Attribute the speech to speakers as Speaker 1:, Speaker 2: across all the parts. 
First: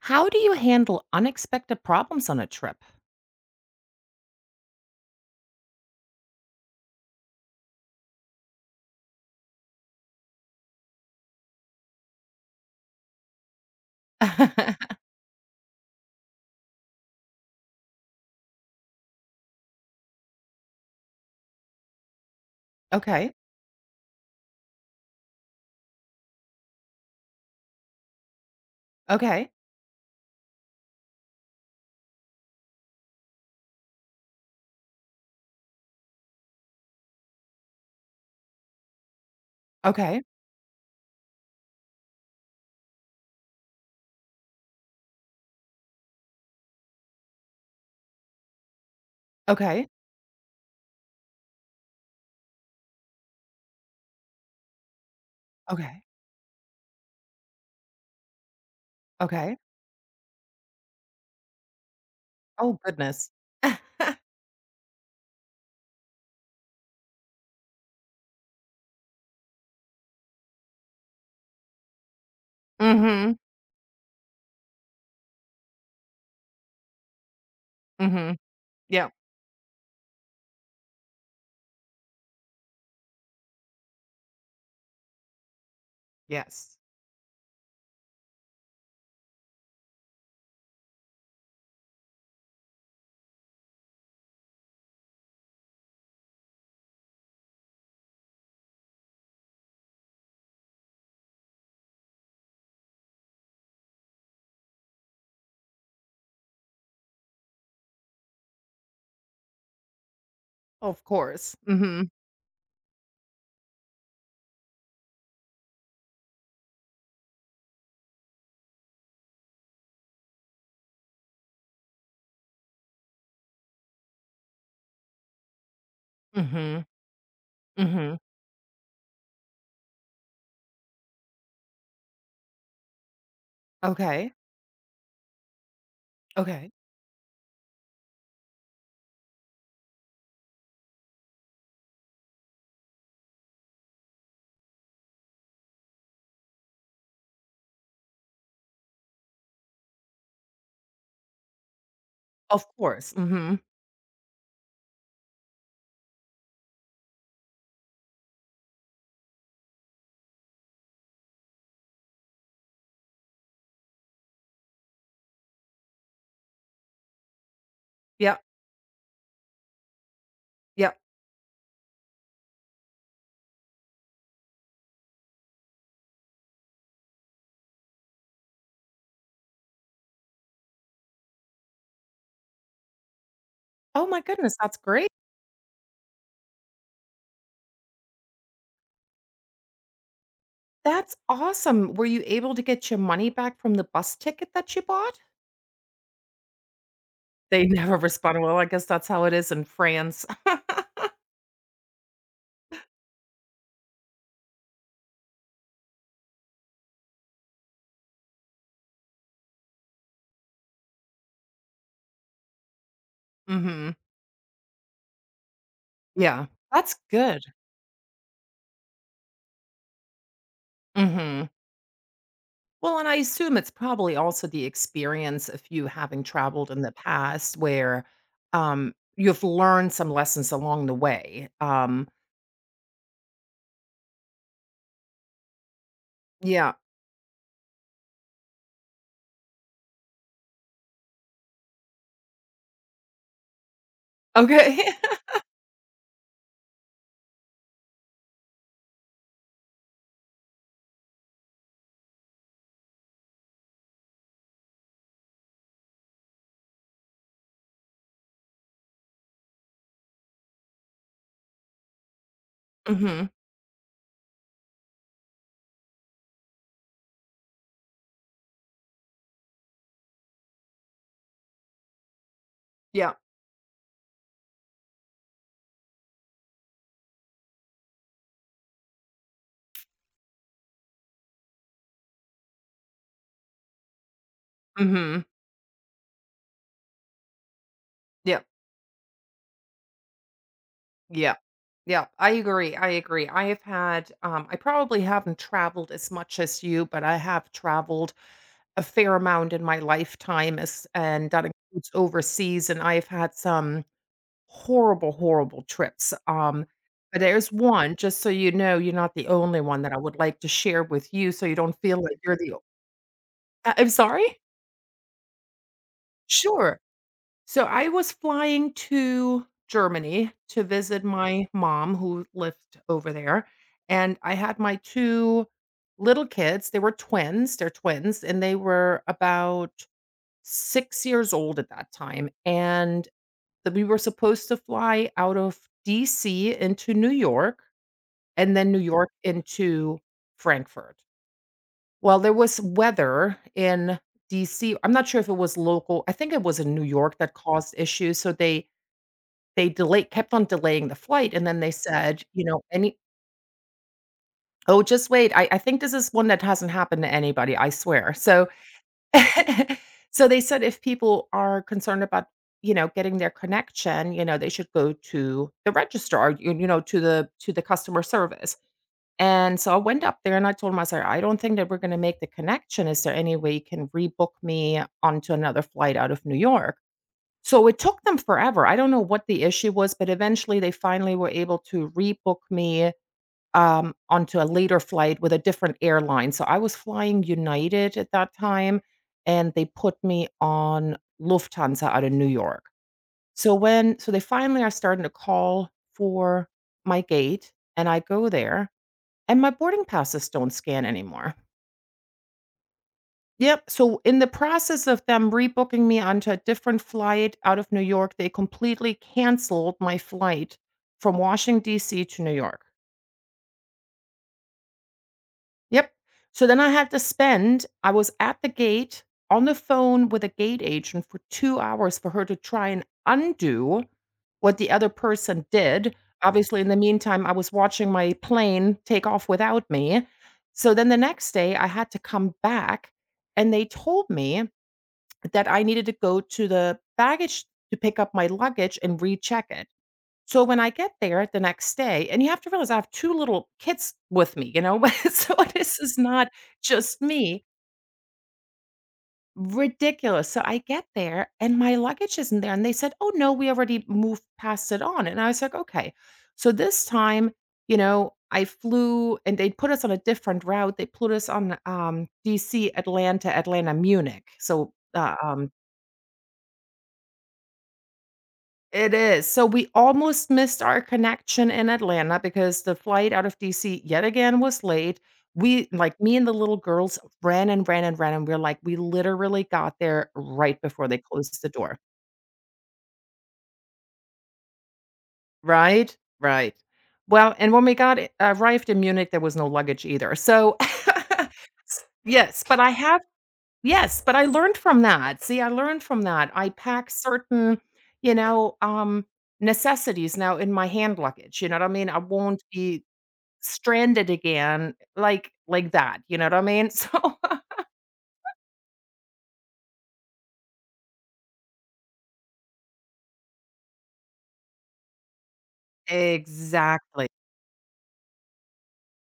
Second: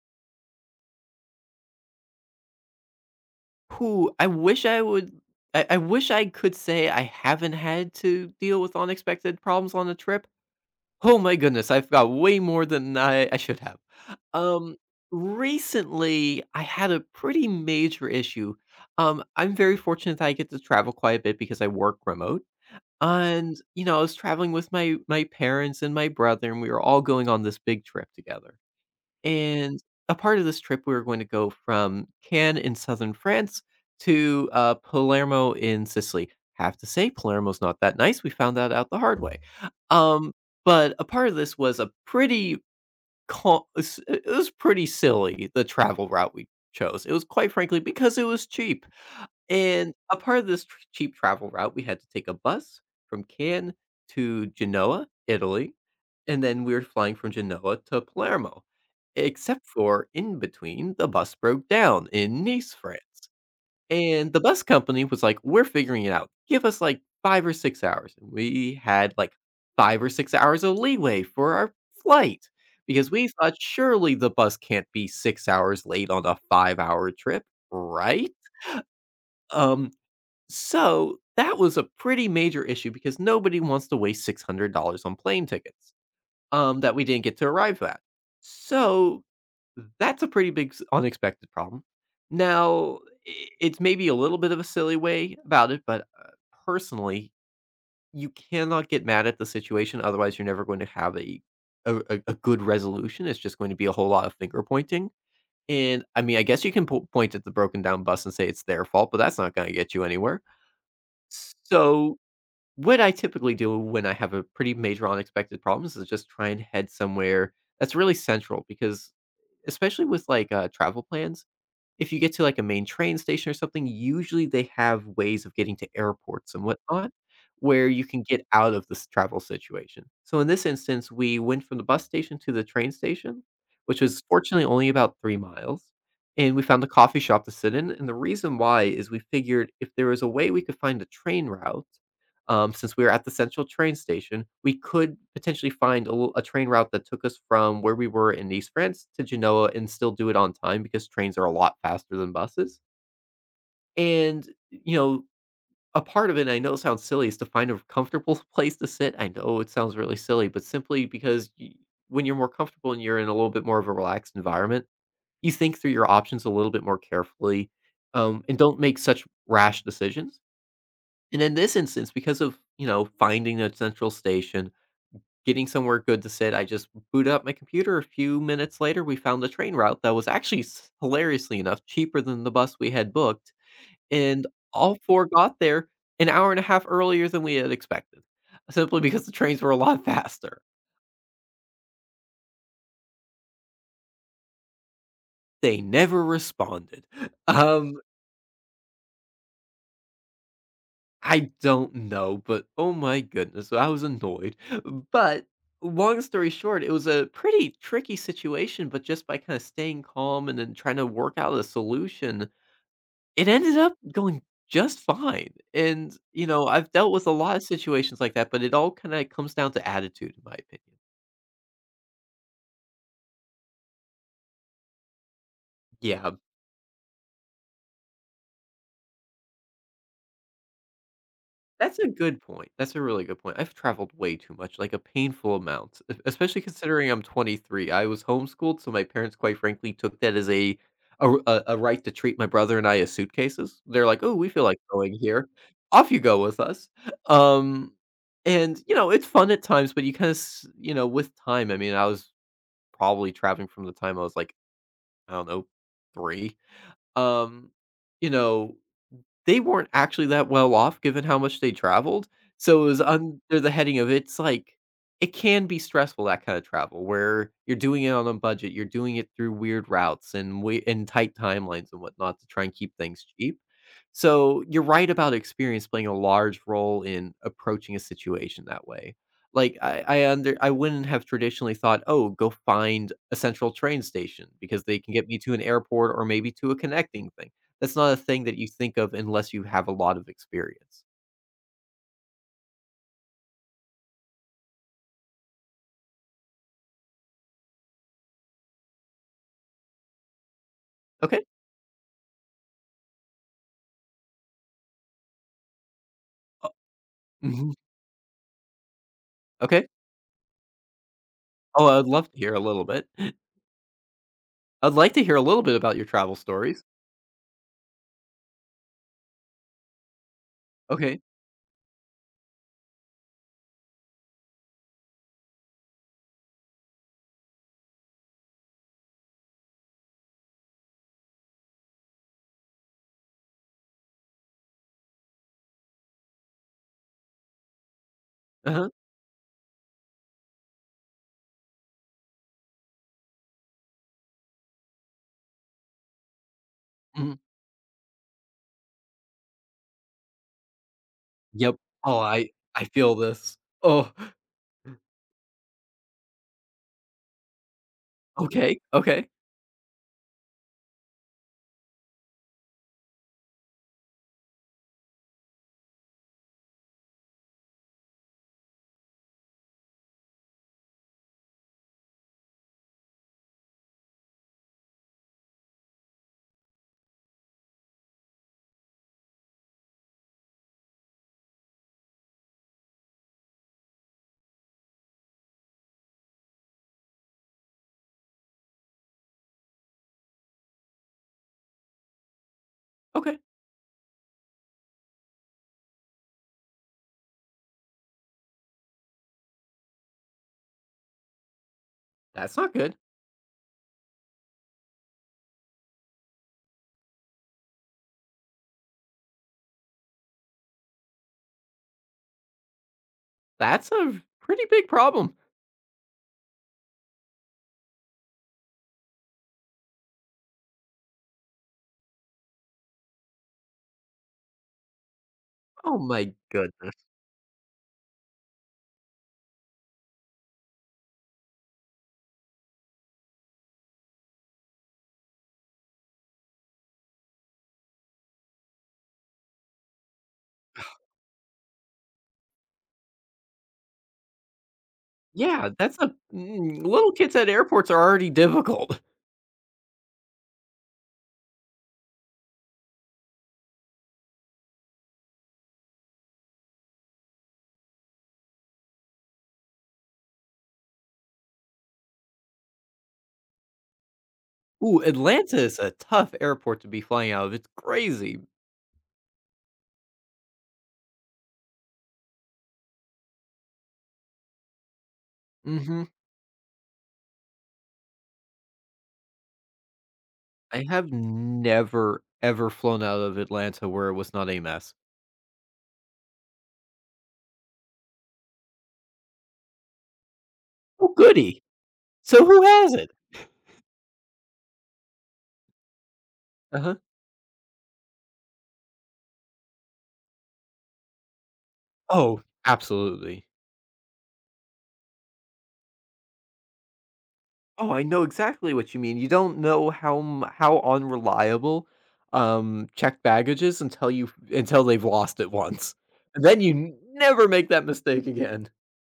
Speaker 1: How do you handle unexpected problems on a trip?
Speaker 2: Who I wish I would I wish I could say I haven't had to deal with unexpected problems on a trip. Oh my goodness, I've got way more than I should have. Um, Recently, I had a pretty major issue. I'm very fortunate that I get to travel quite a bit because I work remote.
Speaker 1: Okay.
Speaker 2: And, you know, I was traveling with my parents and my brother, and we were all going on this big trip together.
Speaker 1: Okay.
Speaker 2: And a part of this trip, we were going to go from Cannes in southern France to Palermo in Sicily. Have to say, Palermo's not that nice. We found that out the hard way.
Speaker 1: Okay.
Speaker 2: Um, but a part of this was a pretty, it was pretty silly the travel route we chose. It was quite frankly because it was cheap.
Speaker 1: Okay.
Speaker 2: And a part of this tr cheap travel route, we had to take a bus from Cannes to Genoa, Italy,
Speaker 1: Okay.
Speaker 2: and then we were flying from Genoa to Palermo,
Speaker 1: Okay.
Speaker 2: except for in between, the bus broke down in Nice,
Speaker 1: Oh,
Speaker 2: France.
Speaker 1: goodness.
Speaker 2: And the bus company was like, "We're figuring it out. Give us, like, 5 or 6 hours." And we had, like, 5 or 6 hours of leeway for our flight because we
Speaker 1: Mhm.
Speaker 2: thought, "Surely the bus can't be 6 hours late on a 5-hour trip, right?"
Speaker 1: Mhm. Yeah.
Speaker 2: Um, so that was a pretty major issue because nobody wants to waste $600 on plane tickets
Speaker 1: Yes.
Speaker 2: that we didn't get to arrive at. So that's a pretty big unexpected problem. Now, it's maybe a little bit of a silly way about it, but personally, you cannot get mad at the situation. Otherwise, you're never going to have a good resolution. It's just going to be a whole lot of finger pointing. And I mean, I guess you can point at the broken down bus and say it's their fault, but that's not going to get you anywhere.
Speaker 1: Of course. Mhm.
Speaker 2: So, what I typically do when I have a pretty major unexpected problems is just try and head somewhere that's really central because especially with like travel plans, if you get to, like, a main train station or something, usually they have ways of getting to airports and
Speaker 1: Mhm.
Speaker 2: whatnot, where you
Speaker 1: Mhm.
Speaker 2: can get out of this travel situation. So in this instance, we went from the bus station to the train station, which was
Speaker 1: Okay.
Speaker 2: fortunately only about 3 miles, and we
Speaker 1: Okay.
Speaker 2: found a coffee shop to sit in, and the reason why is we figured if there was a way we could find a train route. Since we were at the central train station, we could potentially find a train route that took us from where we were in East France to Genoa and still do it on time because trains are a lot faster than
Speaker 1: Of
Speaker 2: buses.
Speaker 1: course. Mhm.
Speaker 2: And, you know, a part of it, I know it sounds silly, is to find a comfortable place to sit. I know it sounds really silly, but simply because y when you're more comfortable and you're in a little bit more of a relaxed environment, you think through your options a little bit more carefully
Speaker 1: Yep.
Speaker 2: and don't make such rash decisions.
Speaker 1: Yep.
Speaker 2: And in this instance, because of, you know, finding a central station, getting somewhere good to sit, I just boot up my computer. A few minutes later, we found a train route that was actually hilariously enough cheaper than the bus we had booked.
Speaker 1: Oh my
Speaker 2: And
Speaker 1: goodness, that's
Speaker 2: all
Speaker 1: great.
Speaker 2: four got there an hour and a half earlier than we had expected, simply because the trains were a lot faster.
Speaker 1: That's awesome. Were you able to get your money back from the bus ticket that you bought?
Speaker 2: They never responded.
Speaker 1: They never
Speaker 2: Um,
Speaker 1: responded. Well, I guess that's how it is in France.
Speaker 2: I don't know, but oh my goodness, so I was annoyed. But long story short, it was a pretty tricky situation, but just by kind of staying calm and then trying to work out a solution, it ended up
Speaker 1: Mhm.
Speaker 2: going just fine. And, you
Speaker 1: Yeah.
Speaker 2: know, I've
Speaker 1: That's
Speaker 2: dealt with a
Speaker 1: good.
Speaker 2: lot of situations like that, but it all kind of comes down to attitude, in my opinion.
Speaker 1: Mhm. Well, and I assume it's probably also the experience of you having
Speaker 2: Yeah.
Speaker 1: traveled in the past where, you've learned some lessons along the way,
Speaker 2: That's a good point. That's a really good point. I've traveled way too much, like a painful amount, e especially
Speaker 1: Yeah.
Speaker 2: considering I'm 23. I was homeschooled, so my parents, quite frankly, took that as a right to treat my brother and I as suitcases. They're like, "Oh, we feel like
Speaker 1: Okay.
Speaker 2: going here. Off you go with us." Um, and, you know, it's fun at times, but you kinda you know, with time, I mean, I was probably traveling from the time I was like, I don't know, 3. Um, you know they weren't actually that well off given how much they traveled, so it was
Speaker 1: Mhm.
Speaker 2: under the heading of it's like it can be stressful, that kinda travel, where you're doing it on a budget, you're doing it through weird routes and we and tight timelines and whatnot to try and keep
Speaker 1: Yeah.
Speaker 2: things cheap. So, you're right about experience playing a large role in approaching a situation that way. Like, I wouldn't have traditionally thought, "Oh, go find a central train station because they can
Speaker 1: Mhm.
Speaker 2: get me to an airport or maybe to a connecting thing." That's not a
Speaker 1: Yeah.
Speaker 2: thing that you think of unless you have a lot of experience.
Speaker 1: Yeah. Yeah. I agree, I agree. I have had, I probably haven't traveled as much as you, but I have traveled a fair amount in my lifetime as and
Speaker 2: Okay.
Speaker 1: that includes overseas, and I've had some horrible, horrible trips,
Speaker 2: Oh,
Speaker 1: but there's
Speaker 2: mhm,
Speaker 1: one, just so you know, you're not the only one
Speaker 2: okay.
Speaker 1: that I would like to share with you so you don't
Speaker 2: Oh,
Speaker 1: feel
Speaker 2: I'd
Speaker 1: like
Speaker 2: love
Speaker 1: you're
Speaker 2: to hear
Speaker 1: the
Speaker 2: a
Speaker 1: o
Speaker 2: little bit.
Speaker 1: I'm sorry?
Speaker 2: I'd like to hear a little bit about your travel
Speaker 1: Sure.
Speaker 2: stories.
Speaker 1: So, I was flying to Germany to visit
Speaker 2: Okay.
Speaker 1: my mom who lived over there, and I had my 2 little kids, they were twins, they're twins, and they were about 6 years old at that time, and that we were supposed to fly out of DC into New York and then New
Speaker 2: Uh-huh.
Speaker 1: York into Frankfurt. Well, there was weather in DC. I'm not sure if it was local. I think it was in New York that
Speaker 2: Mhm.
Speaker 1: caused issues, so they delayed kept on delaying the flight, and then they
Speaker 2: Yep. Oh,
Speaker 1: said, you
Speaker 2: I
Speaker 1: know,
Speaker 2: I
Speaker 1: any
Speaker 2: feel this. Oh,
Speaker 1: "Oh, just wait, I think this is one that hasn't happened to anybody, I swear." So
Speaker 2: okay, okay,
Speaker 1: so they said if people are concerned about, you know, getting their connection, you know, they should go to the registrar, you know, to the customer service. And so I went up there and I told him, I said, I don't think that we're going to make the connection. Is there any way you can rebook me onto another flight out of New York? So it took them forever. I don't know what the issue was, but eventually they finally were able to rebook me onto a later flight with a different airline. So I was flying United at that time and they put me on Lufthansa out of New York.
Speaker 2: okay.
Speaker 1: So when, so they finally are starting to call for my gate and I go there and my boarding passes don't scan anymore.
Speaker 2: That's not good.
Speaker 1: Yep, so in the process of them rebooking me onto a different flight out of New York, they completely canceled my flight from Washington, D.C. to New York.
Speaker 2: That's a pretty big problem.
Speaker 1: Yep. So then I had to spend I was at the gate on the phone with a gate agent for 2 hours for her to try and undo what the other person did.
Speaker 2: Oh my
Speaker 1: Obviously, in the
Speaker 2: goodness.
Speaker 1: meantime, I was watching my plane take off without me. So then the next day, I had to come back, and they told me that I needed to go to the baggage to pick up my luggage and recheck it. So when I get there the next day, and you have to realize I have 2 little kids with me, you know? So
Speaker 2: Yeah,
Speaker 1: this is not just
Speaker 2: little kids
Speaker 1: me.
Speaker 2: at airports are already difficult.
Speaker 1: Ridiculous. So I get there and my luggage isn't there, and they said, "Oh, no, we already moved past it on." And I was like, "Okay." So this time, you know, I flew and they put us on a different route. They put us on, DC, Atlanta, Atlanta, Munich. So,
Speaker 2: Ooh, Atlanta is a tough airport to be flying out of. It's crazy.
Speaker 1: It is. So we almost missed our connection in Atlanta because the flight out of DC yet again was late. We like,
Speaker 2: Mhm.
Speaker 1: me and the little girls ran and ran and ran, and we're like, we literally got there right
Speaker 2: I
Speaker 1: before they
Speaker 2: have
Speaker 1: closed the door.
Speaker 2: never, ever flown out of Atlanta where it was not a mess.
Speaker 1: Right? Right. Well, and when we got I arrived in Munich, there was no luggage either. So,
Speaker 2: Oh, goody.
Speaker 1: yes,
Speaker 2: So
Speaker 1: but
Speaker 2: who
Speaker 1: I
Speaker 2: has
Speaker 1: have
Speaker 2: it?
Speaker 1: yes, but I learned from that. See, I learned from that. I pack
Speaker 2: Uh-huh.
Speaker 1: certain, you know, necessities now in my hand luggage, you know what I mean? I
Speaker 2: Oh.
Speaker 1: won't be
Speaker 2: Absolutely.
Speaker 1: stranded again like that, you know what I mean? So
Speaker 2: Oh, I know exactly what you mean. You don't know how unreliable, checked baggage is until they've lost it once. And then you
Speaker 1: Exactly.
Speaker 2: never make that mistake again.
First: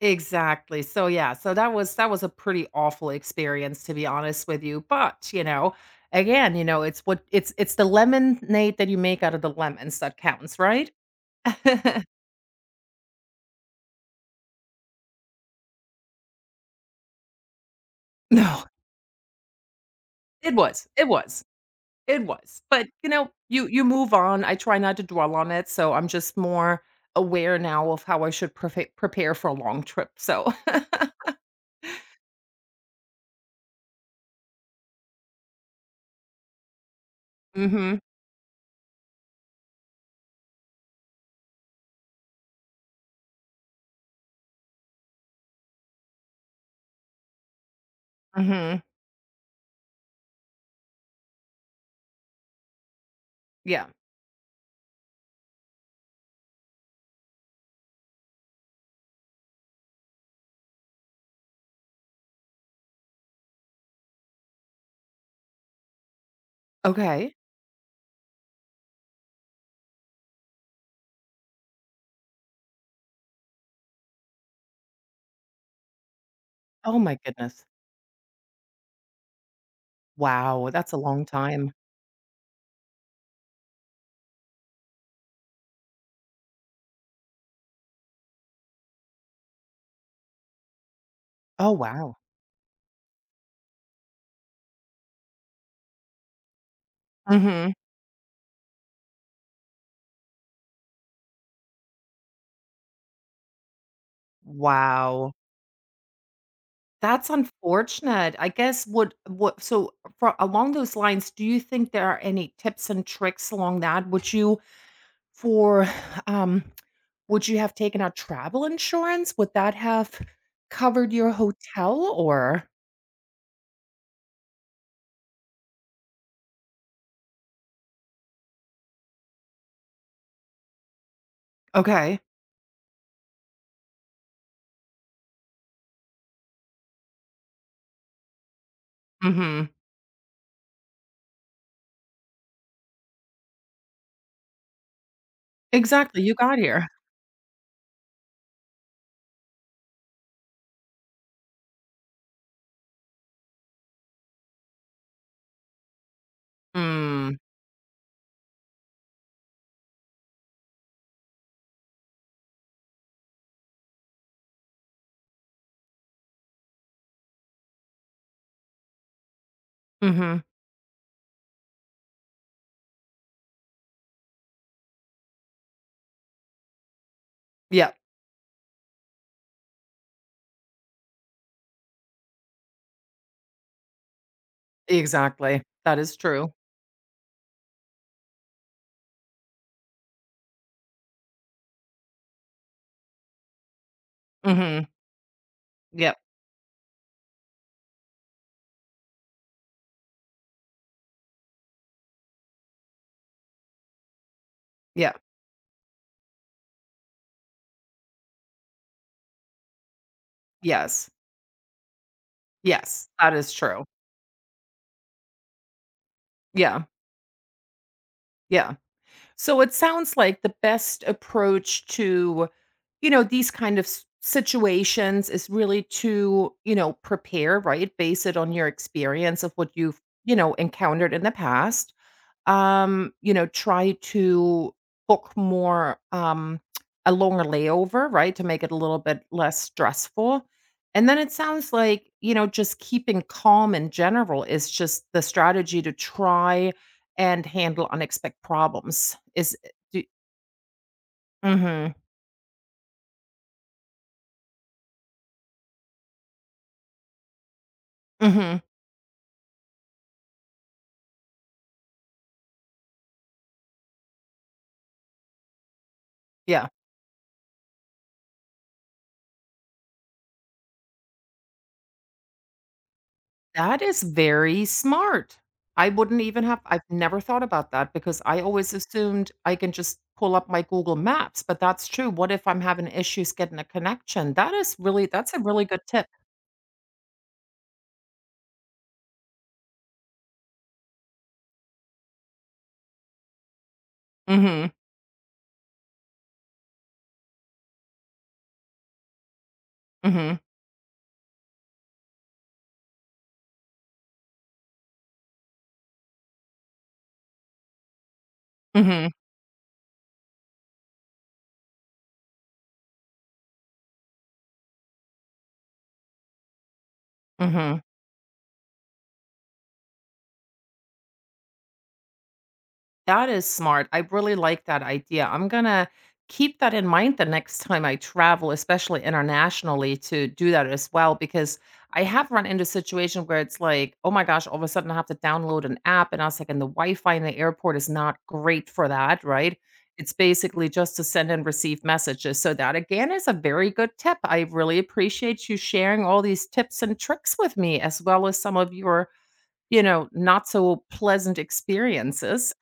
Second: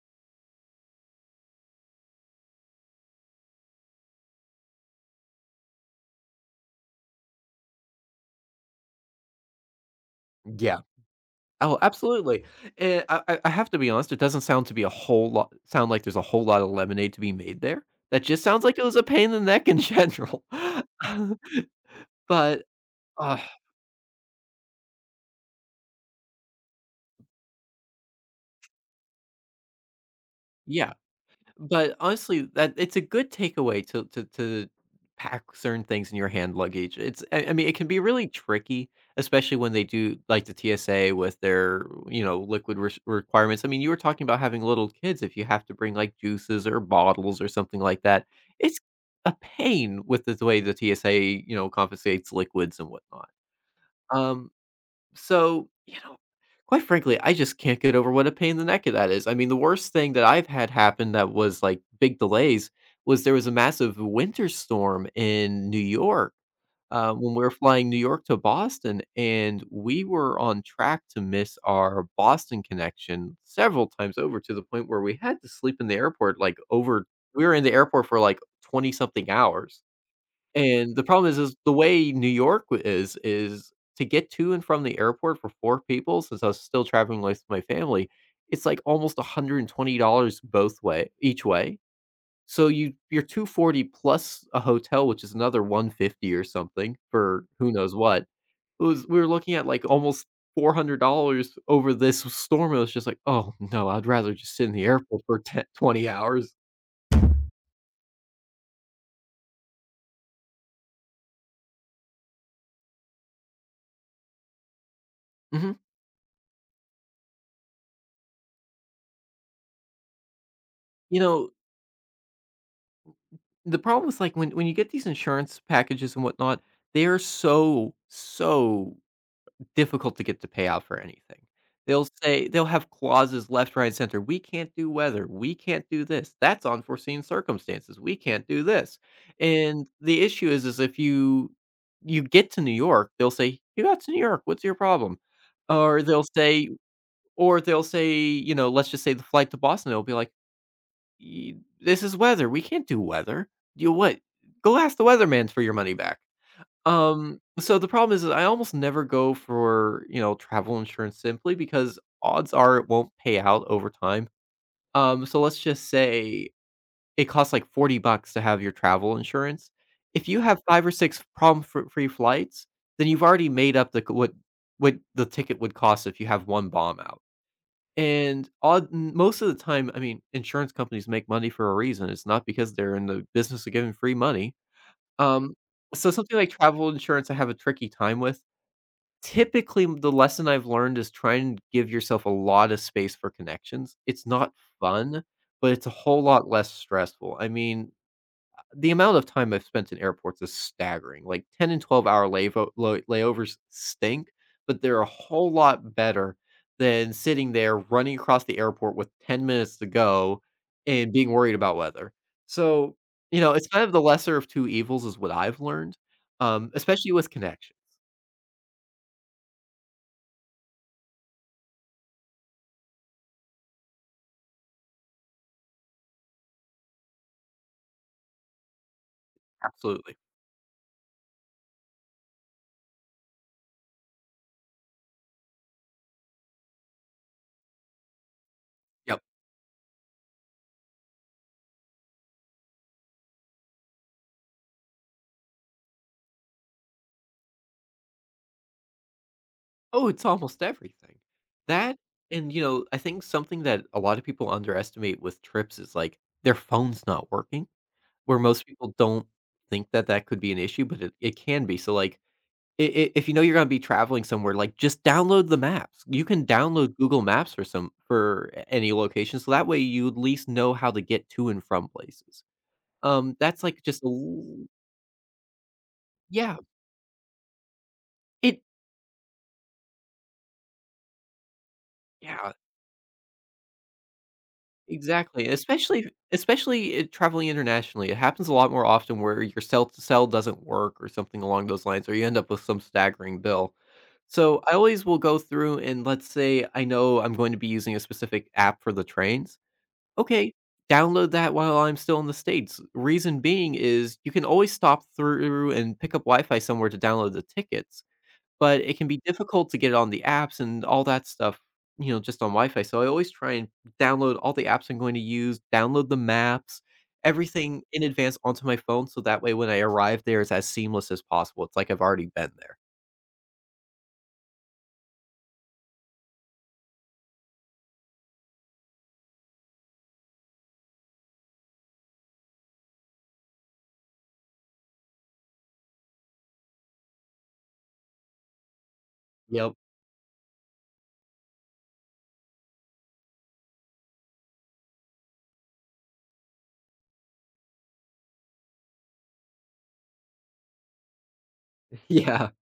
Speaker 1: Exactly. So yeah, so that was a pretty awful experience to be honest with you, but, you know, again, you know, it's what it's the lemonade that you make out of the lemons that counts,
Speaker 2: Yeah.
Speaker 1: right?
Speaker 2: Oh, absolutely, and I have to be honest, it doesn't sound like there's a whole lot of lemonade to be made there. That just sounds
Speaker 1: No,
Speaker 2: like it was a pain in the neck in general.
Speaker 1: it was. It was. It was.
Speaker 2: But,
Speaker 1: But, you know,
Speaker 2: uh,
Speaker 1: you move on. I try not to dwell on it, so I'm just more aware now of how I should prefa prepare for a long trip, so
Speaker 2: yeah. But honestly, that it's a good takeaway to pack certain things in your hand luggage. It's I mean, it can be
Speaker 1: Mhm.
Speaker 2: really tricky, especially when they do like the TSA with their, you know, liquid requirements. I mean, you were talking about having little kids if you have to bring like juices or bottles or something like that. It's
Speaker 1: Mhm.
Speaker 2: a pain with the way the TSA, you know, confiscates liquids and whatnot.
Speaker 1: Yeah.
Speaker 2: Um, so, you know, quite frankly, I just can't get over what a pain in the neck that is. I mean, the worst thing that I've had happen that was like big delays was there was a massive winter storm in New York when
Speaker 1: Okay.
Speaker 2: we were flying New York to Boston, and we were on track to miss our Boston connection several times over to the point where we had to sleep in the airport like
Speaker 1: Oh
Speaker 2: over.
Speaker 1: my
Speaker 2: We were in
Speaker 1: goodness.
Speaker 2: the airport for like 20 something hours.
Speaker 1: Wow, that's
Speaker 2: And
Speaker 1: a
Speaker 2: the
Speaker 1: long
Speaker 2: problem is the
Speaker 1: time.
Speaker 2: way New York w is to get to and from the airport for 4 people, since I was still traveling with my family, it's, like, almost $120 both way each
Speaker 1: Oh,
Speaker 2: way.
Speaker 1: wow.
Speaker 2: So you're 240 plus a hotel, which is another 150 or something for who
Speaker 1: Mhm.
Speaker 2: knows what. It was We were looking at, like, almost $400 over this storm. It was just like, "Oh, no, I'd rather just sit in the airport
Speaker 1: Wow.
Speaker 2: for 10, 20 hours."
Speaker 1: That's unfortunate. I guess what so fro along those lines, do you think there are any tips and tricks along that? Would you
Speaker 2: Mhm.
Speaker 1: for, um, would you have taken out travel insurance? Would that have covered
Speaker 2: You
Speaker 1: your
Speaker 2: know,
Speaker 1: hotel or
Speaker 2: The problem is, like, when you get these insurance packages and whatnot, they are so, so difficult to get to pay out for anything. They'll
Speaker 1: Okay.
Speaker 2: say they'll have clauses left, right, and center. "We can't do weather. We can't do this. That's unforeseen circumstances. We can't do this."
Speaker 1: Mhm.
Speaker 2: And the issue is if you get to New York, they'll say, "You got to New York. What's your problem?" Or
Speaker 1: Exactly,
Speaker 2: they'll
Speaker 1: you got
Speaker 2: say
Speaker 1: here.
Speaker 2: or they'll say, you know, let's just say the flight to Boston, they will be like, "Y This is weather, we can't do weather. You what? Go ask the weatherman for your money back."
Speaker 1: Mm,
Speaker 2: So the problem is that I almost never go for, you know, travel insurance simply because odds are it won't pay out over time. So let's just say it costs like 40 bucks to have your travel insurance. If you
Speaker 1: mhm.
Speaker 2: have 5 or 6 problem free flights, then you've already made up the c what the ticket would cost if you have 1 bomb out.
Speaker 1: Yep,
Speaker 2: And odd most of the time, I mean, insurance companies make money for a reason, it's not because they're in the business of giving free money. Um,
Speaker 1: exactly. That
Speaker 2: so
Speaker 1: is
Speaker 2: something like
Speaker 1: true.
Speaker 2: travel insurance, I have a tricky time with. Typically, the lesson I've learned is try and give yourself a lot of space for connections. It's not
Speaker 1: Mhm.
Speaker 2: fun, but it's a
Speaker 1: Yep,
Speaker 2: whole lot less stressful. I mean, the amount of time I've spent in airports is staggering. Like 10 and 12 hour layovers stink, but they're a
Speaker 1: yep,
Speaker 2: whole lot better than sitting there running across the airport with 10 minutes to go
Speaker 1: yes.
Speaker 2: and being worried about weather. So,
Speaker 1: Yes, that
Speaker 2: you know,
Speaker 1: is
Speaker 2: it's kind
Speaker 1: true.
Speaker 2: of the lesser of two evils, is what I've learned,
Speaker 1: Yeah,
Speaker 2: especially with connections.
Speaker 1: yeah. So it sounds like the best approach to, you know, these kind of s- situations is really to, you know, prepare, right? Base it on your experience of what you've,
Speaker 2: Absolutely.
Speaker 1: you know, encountered in the past you know, try to book more, a longer layover, right, to make it a little
Speaker 2: Yep.
Speaker 1: bit less stressful. And then it sounds like, you know, just keeping calm in general is just the strategy to try and handle unexpected problems. Is eh, do,
Speaker 2: Oh, it's almost everything.
Speaker 1: mhm.
Speaker 2: That, and, you know, I think something that a lot of people underestimate with trips is like their phone's not working.
Speaker 1: mm
Speaker 2: Where
Speaker 1: Mhm.
Speaker 2: most people don't think that that could be an issue, but it can be, so, like, I if you know you're gonna be traveling somewhere, like, just download the maps. You can
Speaker 1: Yeah.
Speaker 2: download Google Maps for some for a any location, so that way you at least know how to get to and from places. That's, like,
Speaker 1: That
Speaker 2: just
Speaker 1: is
Speaker 2: a
Speaker 1: very
Speaker 2: l
Speaker 1: smart. I wouldn't even
Speaker 2: yeah.
Speaker 1: have I've never thought about that because I
Speaker 2: It
Speaker 1: always assumed I can just pull up my Google Maps, but that's true. What if
Speaker 2: Yeah.
Speaker 1: I'm having issues getting a connection? That is really that's a
Speaker 2: Exactly,
Speaker 1: really good tip.
Speaker 2: especially, traveling internationally, it happens a lot more often where your cell to cell doesn't work or something along those lines, or you end up with some staggering bill. So, I
Speaker 1: Mhm.
Speaker 2: always will go through and let's say I know I'm going to be using a specific app for the trains.
Speaker 1: Mhm.
Speaker 2: Okay, download that while I'm still in the States. Reason being is you can always stop through and pick up Wi-Fi somewhere to download the tickets. But it can
Speaker 1: Mhm.
Speaker 2: be difficult to get on the apps and all that stuff, you know, just on Wi-Fi, so I always try and download all the apps I'm going to use, download the maps,
Speaker 1: Mhm.
Speaker 2: everything in advance onto my phone, so that way when I arrive there, it's as seamless as possible, it's like I've already been there.
Speaker 1: That is smart. I really like that idea. I'm gonna keep that in mind the next time I travel, especially internationally, to do that as well, because I have run into a situation where it's like, oh my gosh, all of a sudden I have to download an app, and I was like, and the Wi-Fi in the airport is not great for that, right?
Speaker 2: Yep.
Speaker 1: It's basically just to send and receive messages. So that again is a very good tip. I really appreciate you sharing all these tips and tricks with me, as well as some of your, you know, not so pleasant
Speaker 2: Yeah.
Speaker 1: experiences.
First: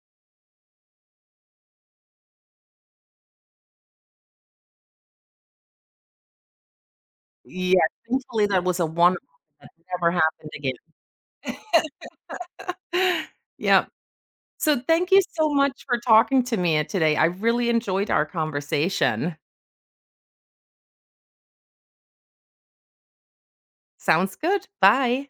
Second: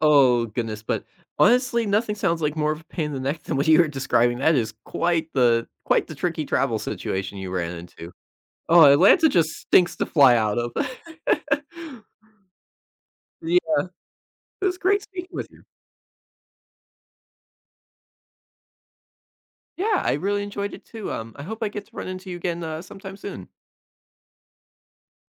Speaker 2: Oh, goodness, but honestly, nothing sounds like more of a pain in the neck than what you were describing, that is quite the tricky travel situation you ran
Speaker 1: Yeah,
Speaker 2: into.
Speaker 1: thankfully, that was
Speaker 2: Oh,
Speaker 1: a one
Speaker 2: Atlanta just
Speaker 1: that
Speaker 2: stinks to
Speaker 1: never
Speaker 2: fly
Speaker 1: happened
Speaker 2: out of.
Speaker 1: again.
Speaker 2: Yeah,
Speaker 1: Yeah,
Speaker 2: it was
Speaker 1: so
Speaker 2: great
Speaker 1: thank you
Speaker 2: speaking with
Speaker 1: so
Speaker 2: you.
Speaker 1: much for talking to me, today. I really enjoyed our conversation.
Speaker 2: Yeah, I really enjoyed it too. I hope I get to run into you again sometime soon.
Speaker 1: Sounds good. Bye.